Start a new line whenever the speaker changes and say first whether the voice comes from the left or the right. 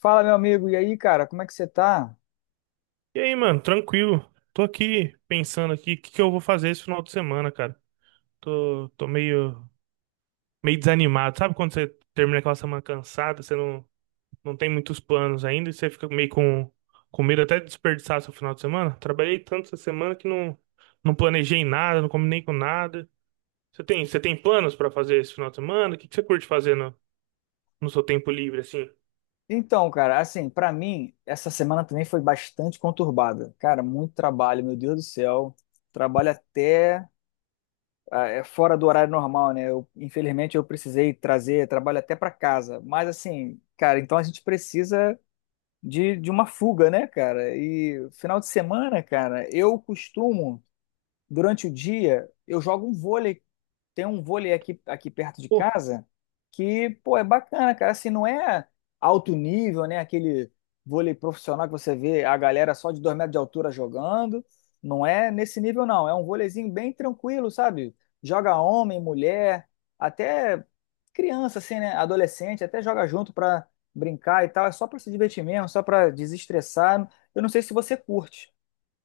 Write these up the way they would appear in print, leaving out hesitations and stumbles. left: Fala, meu amigo, e aí, cara, como é que você tá?
right: E aí, mano, tranquilo. Tô aqui pensando aqui o que que eu vou fazer esse final de semana, cara. Tô, tô meio, meio desanimado. Sabe quando você termina aquela semana cansada, você não, não tem muitos planos ainda e você fica com medo até de desperdiçar seu final de semana? Trabalhei tanto essa semana que não, não planejei nada, não combinei com nada. Você tem planos pra fazer esse final de semana? O que que você curte fazer no seu tempo livre, assim?
left: Então, cara, assim, pra mim, essa semana também foi bastante conturbada. Cara, muito trabalho, meu Deus do céu. Trabalho até é fora do horário normal, né? Eu, infelizmente, eu precisei trazer trabalho até pra casa. Mas, assim, cara, então a gente precisa de uma fuga, né, cara? E final de semana, cara, eu costumo, durante o dia, eu jogo um vôlei tem um vôlei aqui, aqui perto de
right: Pô,
left: casa que, pô, é bacana, cara. Assim, não é alto nível, né? Aquele vôlei profissional que você vê a galera só de 2 metros de altura jogando. Não é nesse nível, não. É um vôleizinho bem tranquilo, sabe? Joga homem, mulher, até criança, assim, né? Adolescente, até joga junto pra brincar e tal. É só pra se divertir mesmo, só pra desestressar. Eu não sei se você curte.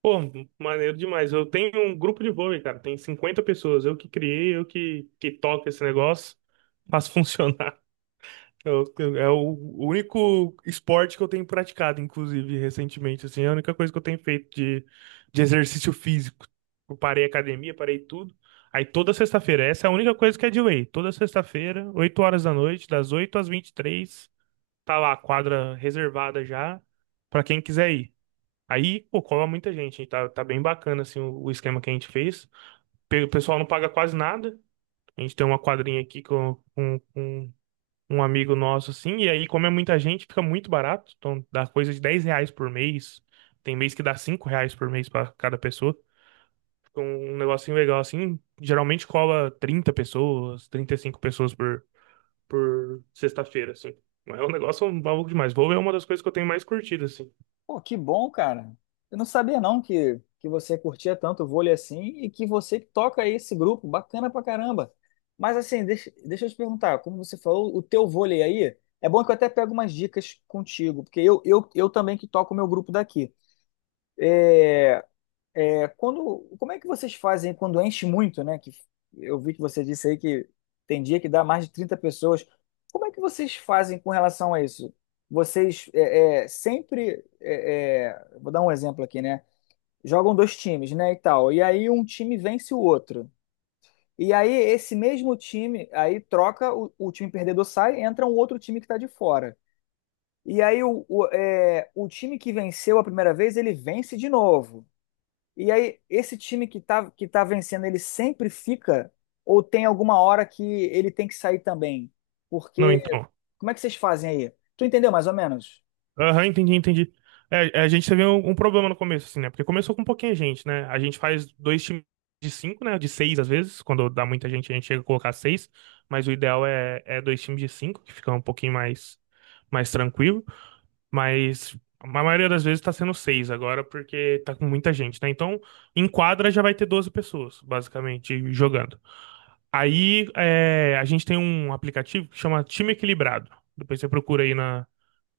right: Pô, maneiro demais. Eu tenho um grupo de vôlei, cara. Tem 50 pessoas. Eu que criei, que toco esse negócio. Faço funcionar. É o único esporte que eu tenho praticado, inclusive, recentemente. Assim, é a única coisa que eu tenho de exercício físico. Eu parei a academia, parei tudo. Aí toda sexta-feira, essa é a única coisa que é de lei. Toda sexta-feira, 8 horas da noite, das 8 às 23, tá lá a quadra reservada já, pra quem quiser ir. Aí, pô, cola muita gente, hein? Tá bem bacana, assim, o esquema que a gente fez. O pessoal não paga quase nada. A gente tem uma quadrinha aqui com um amigo nosso, assim, e aí, como é muita gente, fica muito barato. Então, dá coisa de 10 reais por mês. Tem mês que dá 5 reais por mês pra cada pessoa. Um negocinho legal, assim. Geralmente cola 30 pessoas, 35 por sexta-feira, assim. É um negócio maluco demais. Vou é uma das coisas que eu tenho mais curtido, assim.
left: Pô, que bom, cara. Eu não sabia não que você curtia tanto vôlei assim e que você toca esse grupo, bacana pra caramba. Mas assim, deixa eu te perguntar, como você falou, o teu vôlei aí, é bom que eu até pego umas dicas contigo, porque eu também que toco o meu grupo daqui. É, quando, como é que vocês fazem quando enche muito, né? Que eu vi que você disse aí que tem dia que dá mais de 30 pessoas. Como é que vocês fazem com relação a isso? Vocês vou dar um exemplo aqui, né? Jogam dois times, né, e tal. E aí um time vence o outro. E aí esse mesmo time, aí troca, o time perdedor sai, entra um outro time que tá de fora. E aí o time que venceu a primeira vez, ele vence de novo. E aí esse time que tá vencendo, ele sempre fica ou tem alguma hora que ele tem que sair também?
right: Não,
left: Porque
right: então.
left: como é que vocês fazem aí? Tu entendeu mais ou menos?
right: Aham, entendi. A gente teve um problema no começo, assim, né? Porque começou com pouquinha gente, né? A gente faz dois times de cinco, né? De seis às vezes. Quando dá muita gente, a gente chega a colocar seis. Mas o ideal é dois times de cinco, que fica um pouquinho mais tranquilo. Mas a maioria das vezes tá sendo seis agora, porque tá com muita gente, né? Então, em quadra já vai ter 12 pessoas, basicamente, jogando. Aí, é, a gente tem um aplicativo que chama Time Equilibrado. Depois você procura aí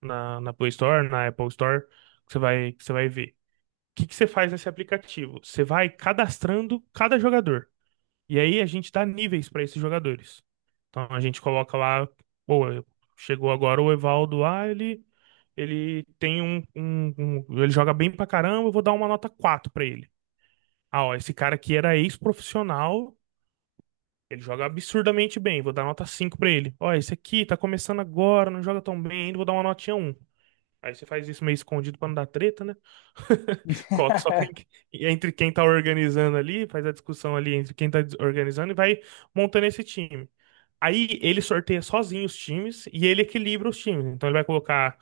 right: na Play Store, na Apple Store, que você vai ver. O que que você faz nesse aplicativo? Você vai cadastrando cada jogador. E aí a gente dá níveis para esses jogadores. Então a gente coloca lá, pô, chegou agora o Evaldo, ah, ele tem ele joga bem pra caramba, eu vou dar uma nota 4 pra ele. Ah, ó, esse cara aqui era ex-profissional, ele joga absurdamente bem, vou dar nota 5 pra ele. Ó, esse aqui tá começando agora, não joga tão bem ainda, vou dar uma notinha um. Aí você faz isso meio escondido pra não dar treta, né? Coloca só quem, entre quem tá organizando ali, faz a discussão ali entre quem tá organizando e vai montando esse time. Aí ele sorteia sozinho os times e ele equilibra os times. Então ele vai colocar.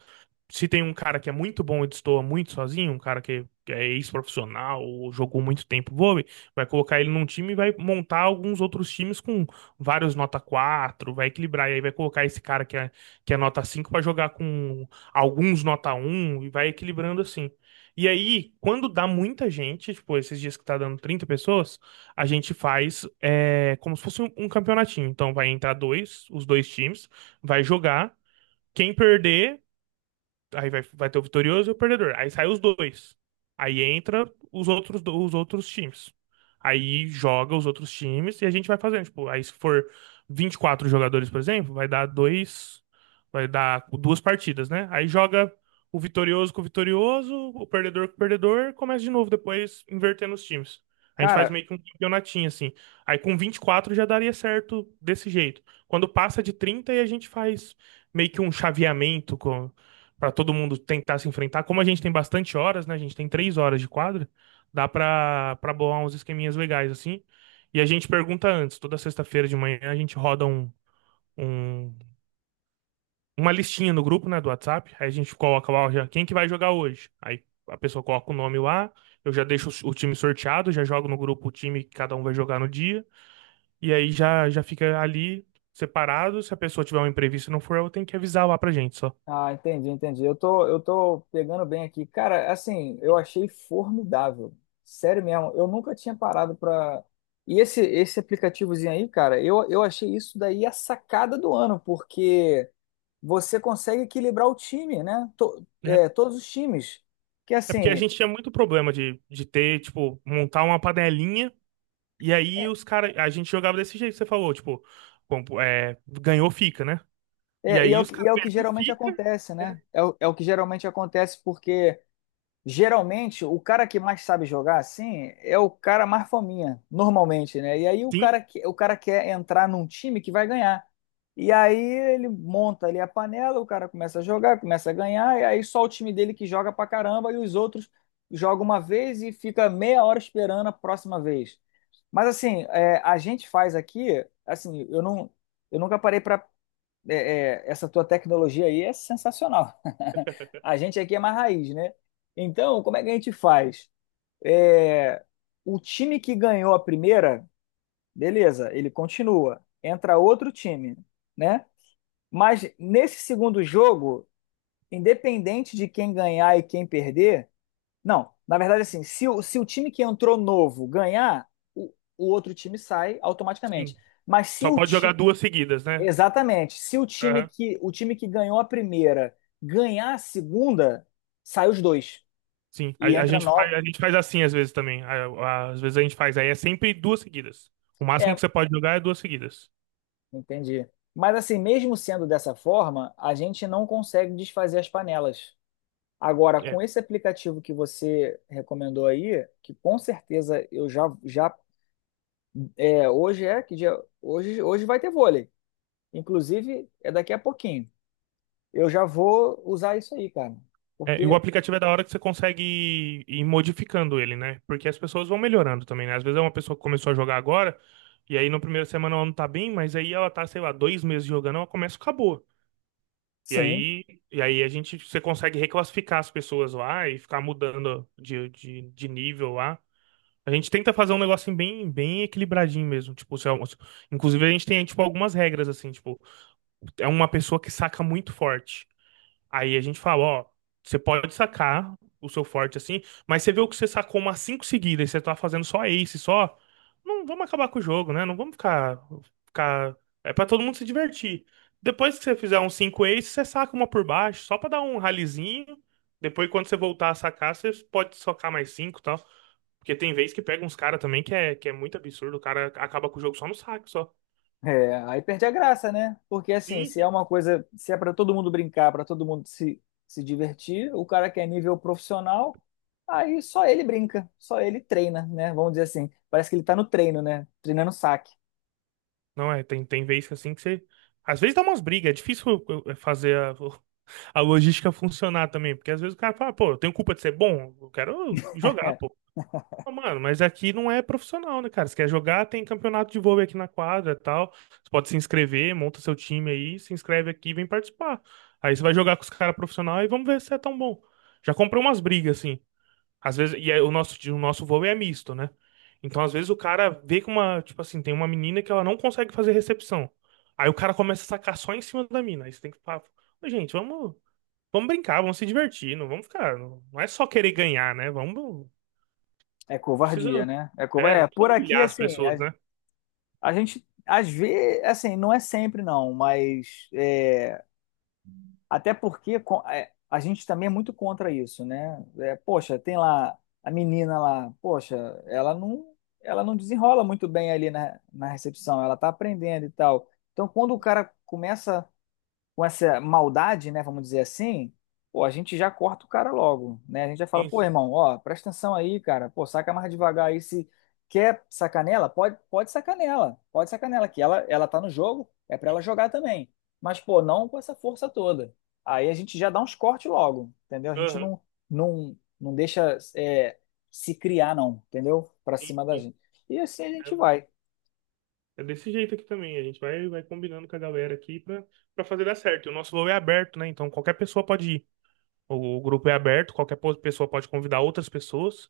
right: Se tem um cara que é muito bom e destoa muito sozinho, um cara que é ex-profissional ou jogou muito tempo vôlei, vai colocar ele num time e vai montar alguns outros times com vários nota 4. Vai equilibrar. E aí vai colocar esse cara que é nota 5 para jogar com alguns nota um e vai equilibrando assim. E aí, quando dá muita gente, tipo, esses dias que tá dando 30 pessoas a gente faz é, como se fosse um campeonatinho. Então vai entrar dois, os dois times, vai jogar. Quem perder Aí vai ter o vitorioso e o perdedor. Aí sai os dois. Aí entra os outros, os outros times. Aí joga os outros times e a gente vai fazendo. Tipo, aí se for 24 jogadores, por exemplo, vai dar dois. Vai dar duas partidas, né? Aí joga o vitorioso com o vitorioso, o perdedor com o perdedor, começa de novo depois, invertendo os times. A gente faz
left: Cara,
right: meio que um campeonatinho assim. Aí com 24 já daria certo desse jeito. Quando passa de 30 aí a gente faz meio que um chaveamento para todo mundo tentar se enfrentar. Como a gente tem bastante horas, né? A gente tem três horas de quadra, dá para bolar uns esqueminhas legais assim. E a gente pergunta antes, toda sexta-feira de manhã a gente roda um- uma listinha no grupo, né, do WhatsApp. Aí a gente coloca lá, ó, já, quem que vai jogar hoje? Aí a pessoa coloca o nome lá, eu já deixo o time sorteado, já jogo no grupo o time que cada um vai jogar no dia. E aí já fica ali separado. Se a pessoa tiver um imprevisto e não for, eu tenho que avisar lá pra gente só.
left: ah, entendi, entendi. Eu tô pegando bem aqui. Cara, assim, eu achei formidável. Sério mesmo, eu nunca tinha parado pra. E esse aplicativozinho aí, cara, eu achei isso daí a sacada do ano, porque você consegue equilibrar o time, né?
right: Né?
left: Todos os times. Que
right: É porque a
left: assim,
right: gente tinha muito problema de ter, tipo, montar uma panelinha e aí os caras. A gente jogava desse jeito que você falou, tipo, é, ganhou, fica, né? E aí os caras
left: é o que
right: ganham,
left: geralmente
right: fica.
left: acontece,
right: É,
left: né? É o, é o que geralmente acontece porque. Geralmente, o cara que mais sabe jogar assim é o cara mais fominha, normalmente, né? E aí o
right: sim,
left: o cara quer entrar num time que vai ganhar. E aí ele monta ali a panela, o cara começa a jogar, começa a ganhar, e aí só o time dele que joga pra caramba e os outros jogam uma vez e fica meia hora esperando a próxima vez. Mas assim, é, a gente faz aqui, assim, eu nunca parei para é, essa tua tecnologia aí é sensacional. A gente aqui é mais raiz, né? Então, como é que a gente faz? É, o time que ganhou a primeira, beleza, ele continua. Entra outro time, né? Mas nesse segundo jogo, independente de quem ganhar e quem perder, não, na verdade, assim, se o time que entrou novo ganhar, o outro time sai automaticamente.
right: sim.
left: Mas se
right: Só
left: o,
right: pode jogar
left: ti-
right: duas seguidas, né?
left: Exatamente. Se o time
right: Aham,
left: que o time que ganhou a primeira ganhar a segunda, sai os dois
right: sim. A,
left: e
right: a
left: entra
right: gente faz,
left: nove.
right: a gente faz assim às vezes também. Às vezes a gente faz. Aí é sempre duas seguidas. O máximo
left: É,
right: que você pode jogar é duas seguidas.
left: entendi. Mas assim, mesmo sendo dessa forma, a gente não consegue desfazer as panelas. Agora,
right: É.
left: com esse aplicativo que você recomendou aí, que com certeza eu já é, hoje é que dia, hoje vai ter vôlei. Inclusive, é daqui a pouquinho. Eu já vou usar isso aí, cara.
right: É, e o
left: Porque
right: aplicativo é da hora que você consegue ir, modificando ele, né? Porque as pessoas vão melhorando também, né? Às vezes é uma pessoa que começou a jogar agora, e aí na primeira semana ela não tá bem, mas aí ela tá, sei lá, dois meses jogando, ela começa e acabou. E
left: sim,
right: aí, e aí a gente, você consegue reclassificar as pessoas lá e ficar mudando de nível lá. A gente tenta fazer um negocinho bem equilibradinho mesmo. Tipo, se é um- inclusive a gente tem, tipo, algumas regras, assim, tipo, é uma pessoa que saca muito forte. Aí a gente fala, ó, você pode sacar o seu forte assim, mas você viu que você sacou umas cinco seguidas e você tá fazendo só ace, só. Não vamos acabar com o jogo, né? Não vamos ficar, ficar... É pra todo mundo se divertir. Depois que você fizer uns cinco aces, você saca uma por baixo, só pra dar um ralizinho. Depois, quando você voltar a sacar, você pode socar mais cinco e tal. Porque tem vez que pega uns caras também que é muito absurdo. O cara acaba com o jogo só no saque, só.
left: é, aí perde a graça, né? Porque assim,
right: Sim,
left: se é
right: sim.
left: uma coisa, se é para todo mundo brincar, para todo mundo se, se divertir, o cara que é nível profissional, aí só ele brinca, só ele treina, né? Vamos dizer assim, parece que ele tá no treino, né? Treinando saque.
right: Não é, tem, Tem vezes que assim que você. Às vezes dá umas brigas, é difícil eh, fazer a, a logística funcionar também, porque às vezes o cara fala, pô, eu tenho culpa de ser bom, eu quero jogar, pô. Não, mano, mas aqui não é profissional, né, cara? Você quer jogar, tem campeonato de vôlei aqui na quadra e tal. Você pode se inscrever, monta seu time aí, se inscreve aqui e vem participar. Aí você vai jogar com os caras profissionais e vamos ver se é tão bom. Já comprei umas brigas, assim. Às vezes, o nosso voo é misto, né? Então, às vezes, o cara vê que uma, tipo assim, tem uma menina que ela não consegue fazer recepção. Aí o cara começa a sacar só em cima da mina. Aí você tem que falar, "Ô, gente, vamos brincar, vamos se divertir, não vamos ficar. Não, não é só querer ganhar, né? Vamos.
left: É
right: Precisa.
left: covardia, né? É, cova-
right: É,
left: é
right: não
left: por
right: precisa
left: aqui
right: humilhar as
left: assim,
right: pessoas, né?
left: a gente às vezes, assim, não é sempre não, mas é, até porque a gente também é muito contra isso, né? É, poxa, tem lá a menina lá, poxa, ela não, ela não desenrola muito bem ali na recepção, ela tá aprendendo e tal. Então, quando o cara começa com essa maldade, né, vamos dizer assim, pô, a gente já corta o cara logo, né? A gente já fala,
right: Sim,
left: pô,
right: sim.
left: irmão, ó, presta atenção aí, cara, pô, saca mais devagar aí, se quer sacanela, pode, pode sacanela, que ela tá no jogo, é pra ela jogar também, mas, pô, não com essa força toda. Aí a gente já dá uns cortes logo, entendeu? A gente
right: Aham,
left: não, não, não deixa se criar, não, entendeu? Pra
right: sim,
left: cima da
right: sim.
left: gente. E assim a
right: É,
left: gente vai.
right: é desse jeito aqui também. Vai combinando com a galera aqui pra fazer dar certo. E o nosso voo é aberto, né? Então qualquer pessoa pode ir. O grupo é aberto, qualquer pessoa pode convidar outras pessoas.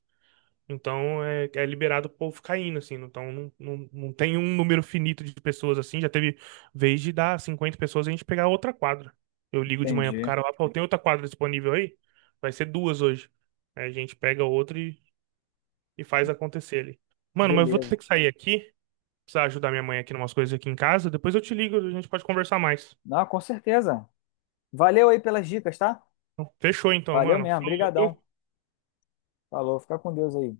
right: Então é liberado o povo caindo, assim. Então não tem um número finito de pessoas assim. Já teve vez de dar 50 pessoas e a gente pegar outra quadra. Eu ligo de manhã pro
left: Entendi.
right: cara lá, pô, tem outra quadra disponível aí? Vai ser duas hoje. Aí a gente pega outra e faz acontecer ali. Mano, mas eu vou ter
left: Beleza.
right: que sair aqui. Precisar ajudar minha mãe aqui em umas coisas aqui em casa. Depois eu te ligo, a gente pode conversar mais.
left: Não, com certeza. Valeu aí pelas dicas, tá?
right: Fechou então,
left: Valeu
right: mano.
left: mesmo,
right: Falou,
left: brigadão.
right: viu?
left: Falou, fica com Deus aí.